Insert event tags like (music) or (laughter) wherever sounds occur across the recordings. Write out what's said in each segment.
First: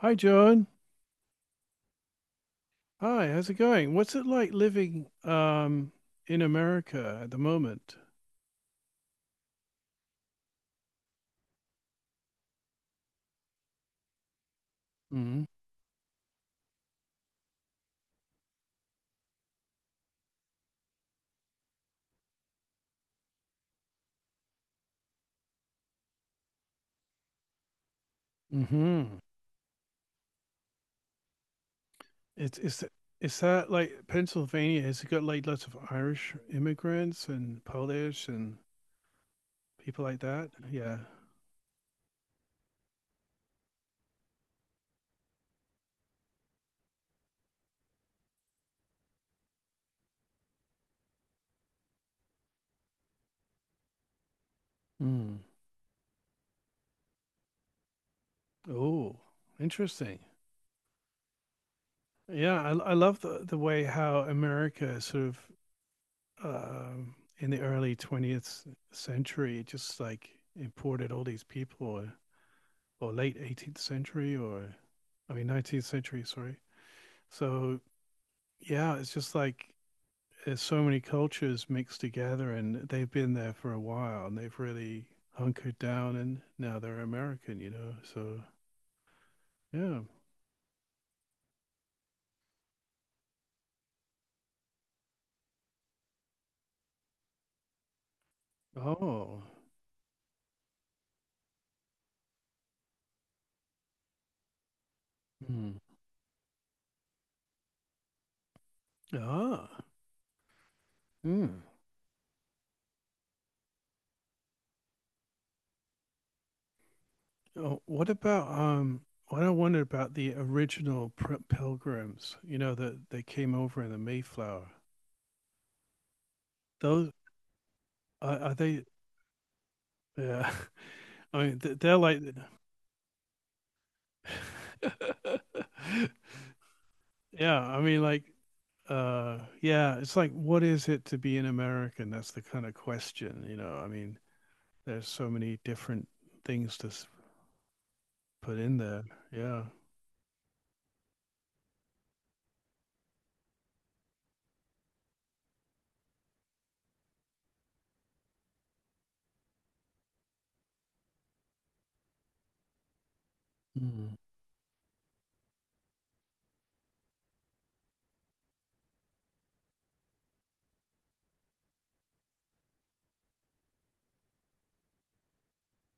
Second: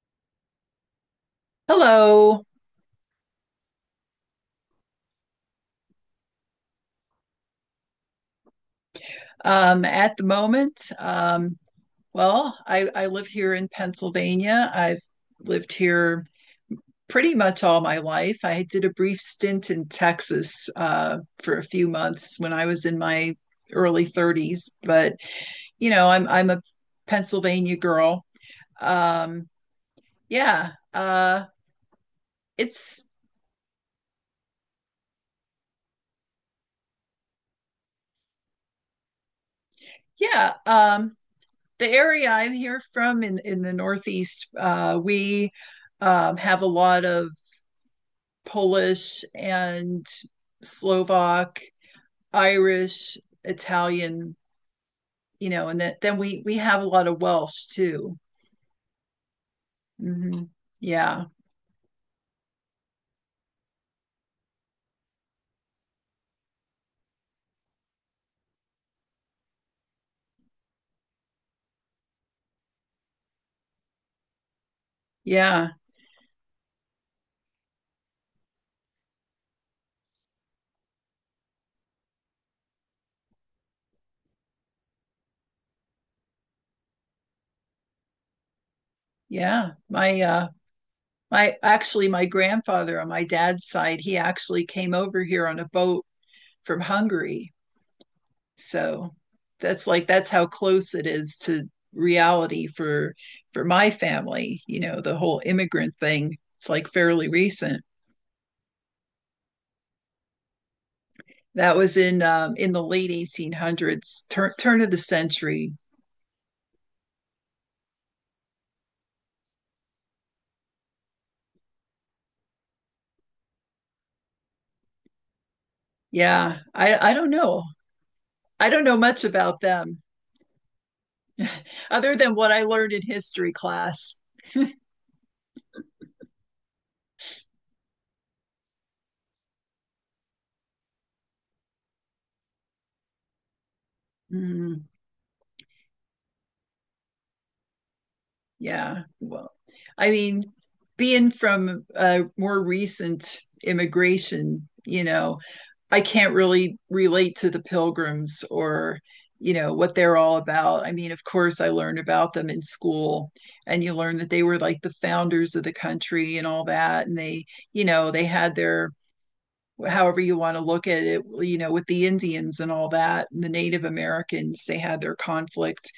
Hi, John. Hello. Hi, how's it going? What's it like living in America at the moment? At the moment, well, I live here in Pennsylvania. I've Mm-hmm. lived here pretty much all my life. I did a brief stint in Texas for a few months when I was in my early 30s, but you know, I'm a Pennsylvania girl. Mm-hmm. Um, yeah, It's it's is that like Pennsylvania? Has it got like lots of Irish immigrants and Polish and people like that? yeah. Yeah. The area I'm here from in the Northeast, we have a lot of Polish and Slovak, Irish, Italian, Mm. you know, and that, then we have a lot of Welsh too. Oh, interesting. hmm Yeah, Yeah, I love the way how America sort of in the early 20th century just like imported all these people. Or late 18th century, or I mean yeah, 19th century, sorry. So yeah, it's just like there's so many cultures mixed together and they've been there for a while and they've really hunkered down and now they're American. So yeah. yeah. My actually, my grandfather on my dad's side, he actually came over here on a boat from Hungary. So Oh. that's how close it is to reality for my family. You know, the whole Hmm. immigrant thing, it's like fairly recent. Ah. Hmm. That was in the late 1800s, turn of the century. Oh, what about what I wondered about the original pilgrims, you know, that they came over in the Mayflower. Yeah, I Those I don't know. are I don't they. know much about them Yeah. (laughs) I mean they're other like than what I learned in history class. (laughs) Yeah, I mean, like, yeah, it's like, what is it to be an American? That's the kind of question, you know. I mean, Mm, there's so many different things to put in yeah. there. Well, Yeah. I mean, being from more recent immigration, you know, I can't really relate to the pilgrims, or, you know, what they're all about. I mean, of course, I learned about them in school, and you Mm. learn that they were like the founders of the country and all that. And they, you know, they had their, however you want to look at it, you know, with the Indians and all that, and the Native Americans, they had their conflict,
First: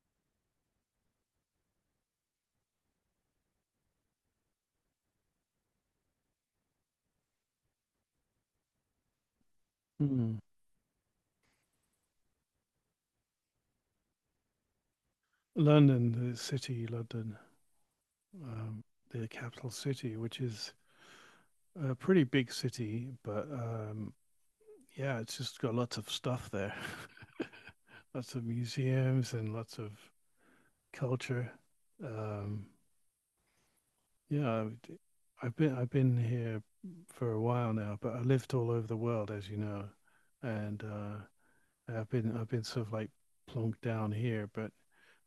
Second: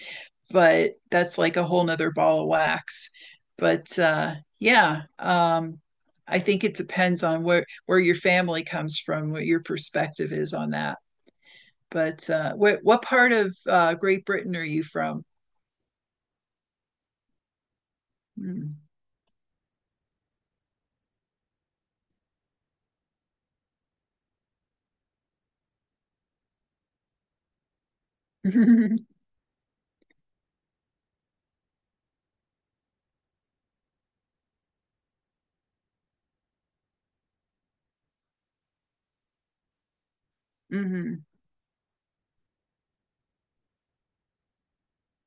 but that's like a whole nother ball of wax. But I think it depends on where your family comes from, what your perspective Mm. is on that. But what part of Great Britain are you from? London, the city, London. Mm. um, the capital city, which is a pretty big city, but yeah, it's just got lots of stuff there, (laughs) lots of (laughs) museums and lots of culture. Um, Yeah, I- have been I've been here for a while now, but I lived all over the world, as you know, and hmm I've been sort of like plunked down here. But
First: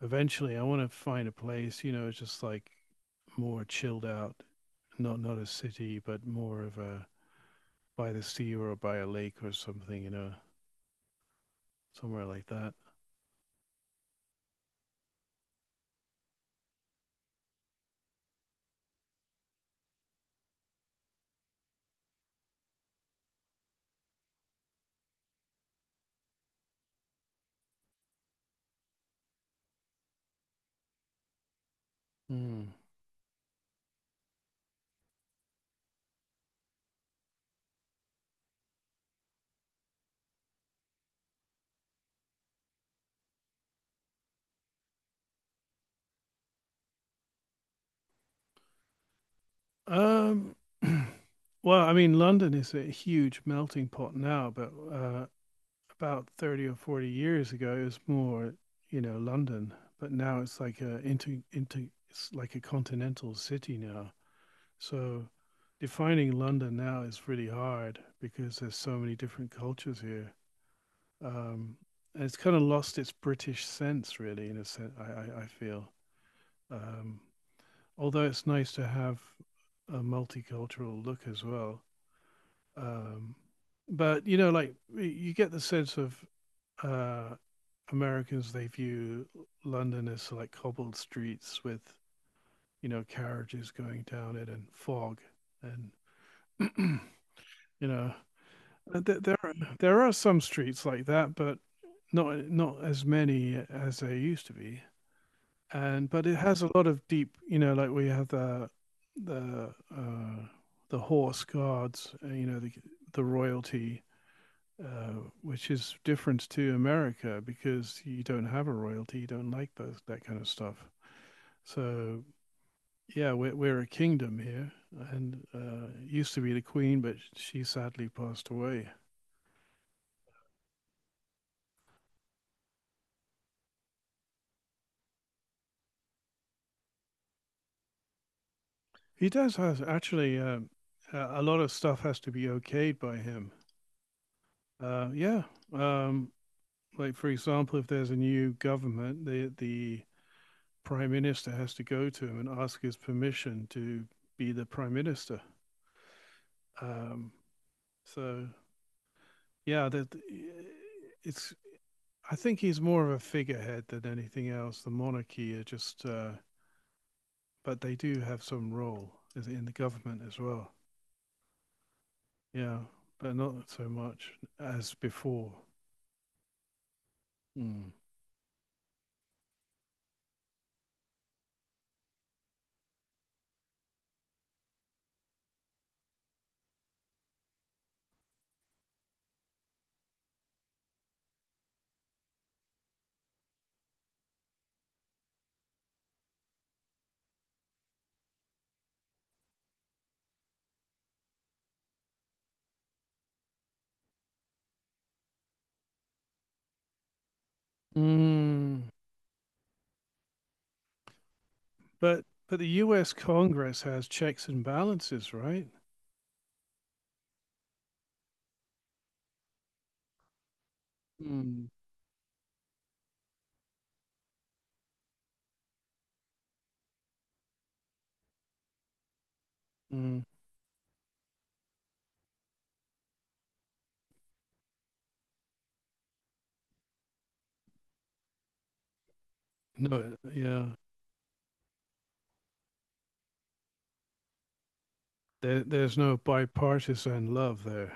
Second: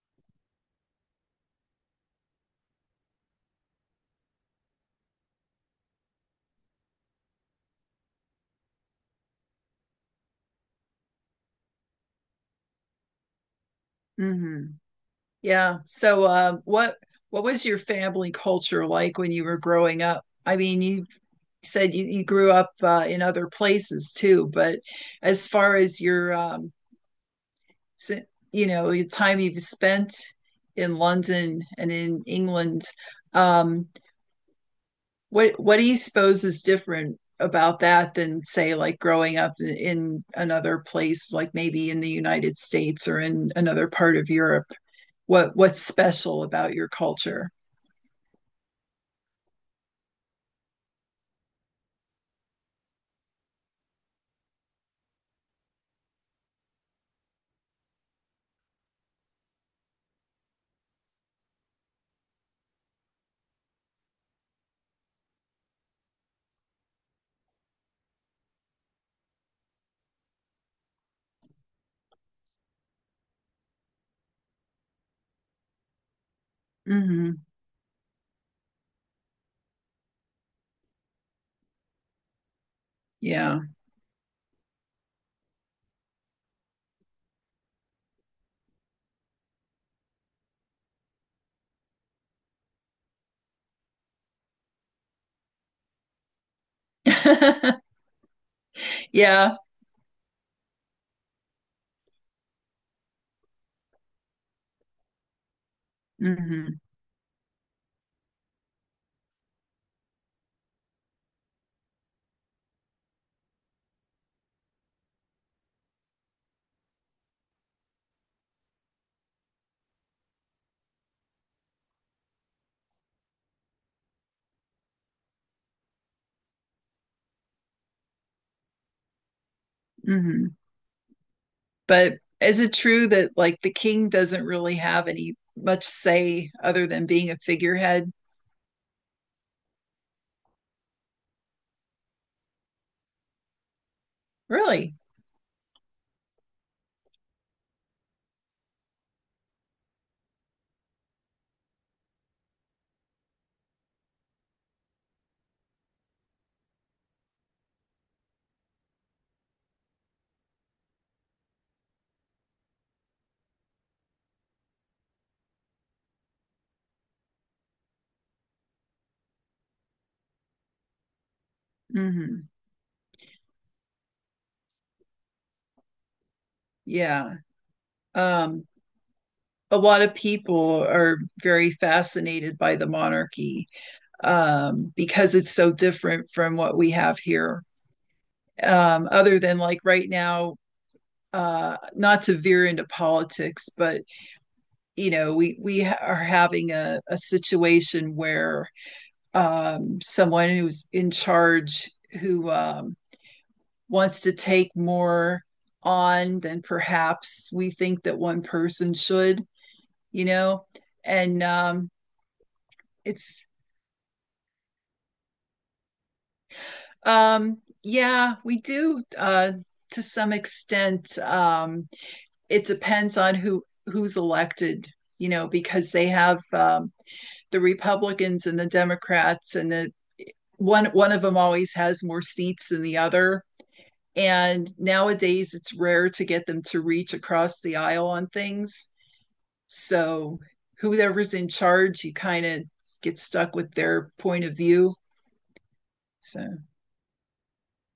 eventually, I want to find a place, you know, just like more chilled out, not a city, but more of a by the sea or by a lake or something, you know, somewhere like that. hmm Yeah. So, what was your family culture like when you were growing up? I mean, you said you grew up in other places too, but as far as your si- you know, the time you've spent in London and in Mm. England. Um, what what do you suppose is different about that than say like growing up in another place, like maybe in the United States or in another part of Europe? What's special about your culture? Um, (clears throat) well, I mean, London is a huge melting pot now, but about 30 or 40 years ago, it was more, you know, London, but now it's like a continental city now. So defining London now is really hard because there's so many different cultures here. Um, and it's kind of lost its British sense, really, in a sense, I feel. Um, Mhm. Although it's nice to have a multicultural look as well. Um, Yeah. but, you know, like you get the sense of uh, Americans they view London as like cobbled streets with you know carriages going down it and fog and (clears throat) you (laughs) know uh, th- there are, Yeah. there are some streets like that, but not as many as there used to be. And but it has a Mhm. lot of deep, you know, like we have the the horse guards, you know, the royalty, uh, which is different to America because you don't have a royalty, you don't like those that kind of stuff. So yeah, we're a kingdom here, and used to be the queen, but she sadly passed away. Mhm. But is it true that like the king doesn't really have any much say other than being a figurehead? He does has actually. A lot of stuff has to be okayed by him. Really? Yeah. um, like for example, if there's a new government, the prime minister has to go to him and ask his permission to be the prime minister. Um, so yeah, that it's. I think he's more of a figurehead than anything else. The monarchy are just but they do have some role in the government as well. Mhm. Yeah, but not so much as before. Yeah. Mm. Um a lot of people are very fascinated by the monarchy, because it's so different from what we have here. Other than like right now, not to veer into politics, but you know, we are having a situation where someone who's in charge who wants to take more on than perhaps we think that one Mm. person should, you know, and But the U.S. it's Congress has checks and balances, right? Yeah, we do, to some extent. Mm. It depends on who's elected, you know, because they have, the Republicans and the Democrats, and the Mm. one of them always has more seats than the other. And nowadays, it's rare to get them to reach across the aisle on things. No, So yeah, whoever's in charge, you kind of get stuck with their point of view. there's no So bipartisan love there.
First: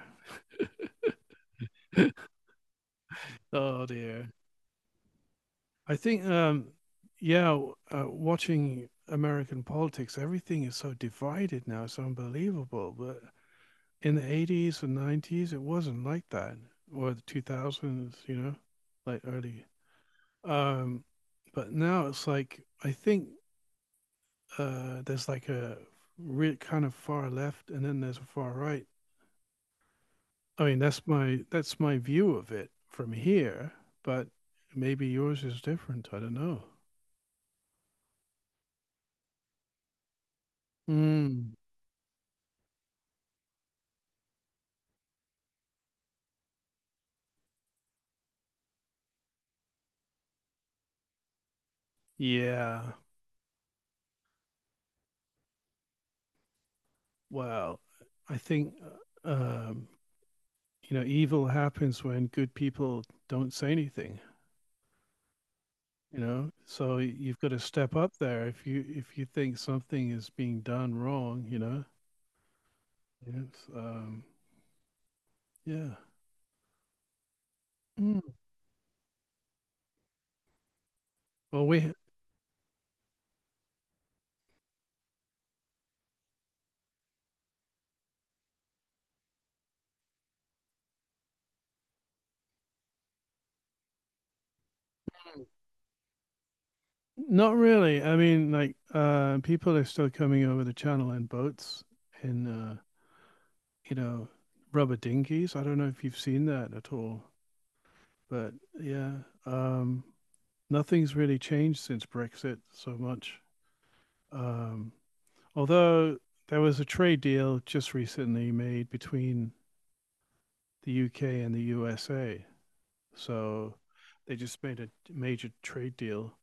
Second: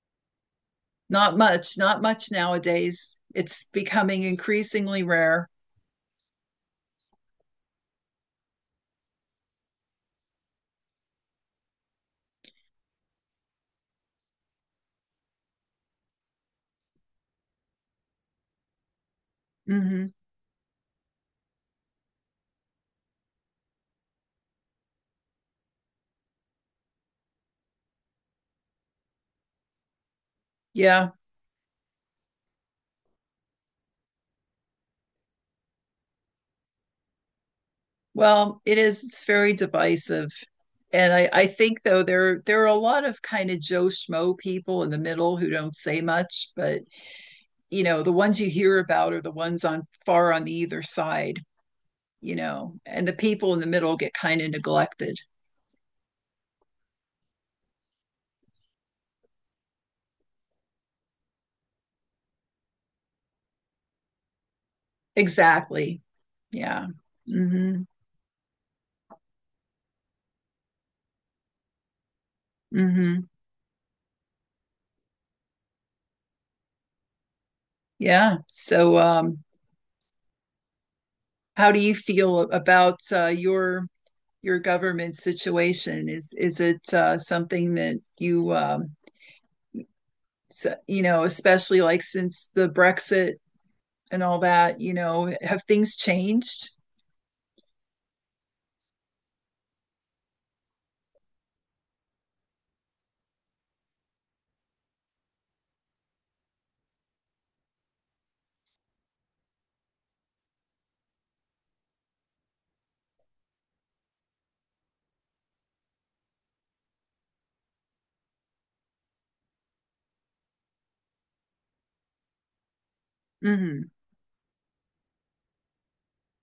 not much, not (laughs) much nowadays. It's Oh becoming dear. increasingly rare. I think, yeah, watching American politics, everything is so divided now. It's unbelievable. But in the 80s and 90s it wasn't like that, or the 2000s, you know, like early. hmm um but now it's like, I think there's like a real kind of far left and then there's a far right. I mean, that's Yeah. my that's my view of it from here, but maybe yours is different. I don't know. Well, it is. It's very divisive. And I Mm. think though there are a lot of kind of Joe Schmo people in the middle who don't say much, but you know, the ones you hear about are the ones on far on the either side. You know, Yeah. and the people in the middle get kind of neglected. Well, I think, uh, um you know, evil happens when good people don't say anything, Exactly. you know, Yeah. so you've got to hmm step up there if you think something is being done wrong, you know. hmm Yes. um yeah. Mm. Yeah. So, Well, how do we you feel about your government situation? Is it something that you you know, especially like since the Brexit and all that, you know, have things changed? not really. I mean, like, people are still coming over the channel in boats, in you know, rubber dinghies. I don't know if you've seen that at all, but yeah. um Nothing's really changed since Brexit so much. um Although there was a trade deal just recently made between the UK and the USA. So Mhm, they just made a major trade deal.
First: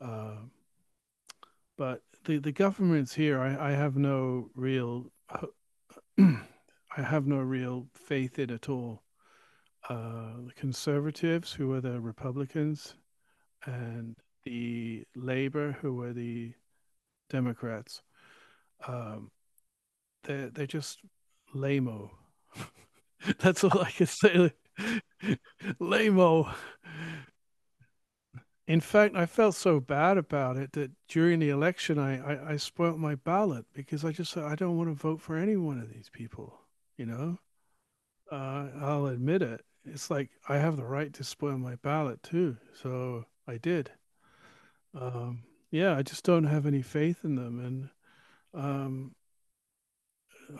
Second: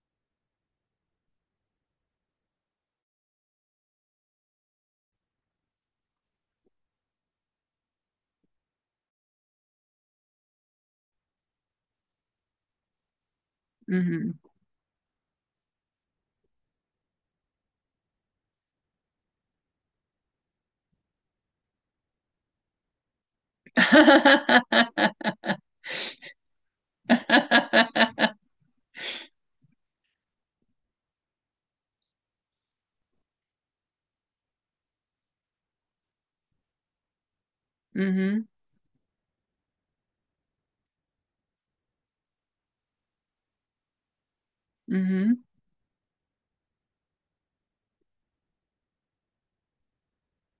Uh, but the governments here, I have no real, (clears throat) I have no real faith in at all. The conservatives, who were the Republicans, and mhm. the Labour, who were the Democrats, um, they're just lame-o. (laughs) That's all I can say. (laughs) Lame. In fact, I felt so bad about it that during the election, I spoilt my ballot because I just said, I don't want to vote for any one of these people. You know, Mhm, I'll admit it. It's like I have the right to spoil my ballot too. So I did. Um, mhm. (laughs) yeah, I just don't have any faith in them. And um,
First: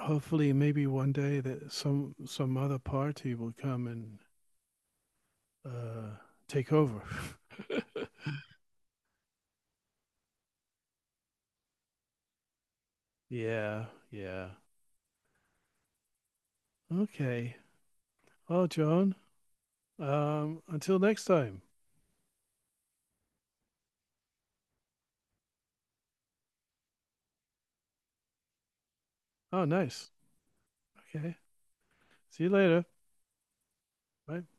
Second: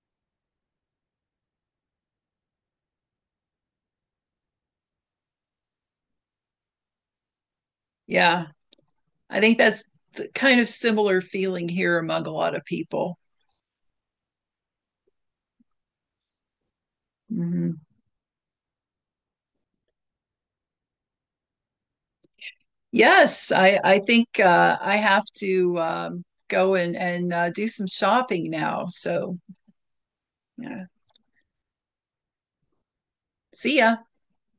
hopefully, maybe one day that some other party will come and uh, take over. Yeah, I think that's the kind of similar feeling here among a lot of people. (laughs) Yeah, yeah. Okay. Mhm. Well, John. Until next time. Yes, I think I have to go and do some shopping now. So Oh, nice. yeah, Okay. See you later. see ya. Bye.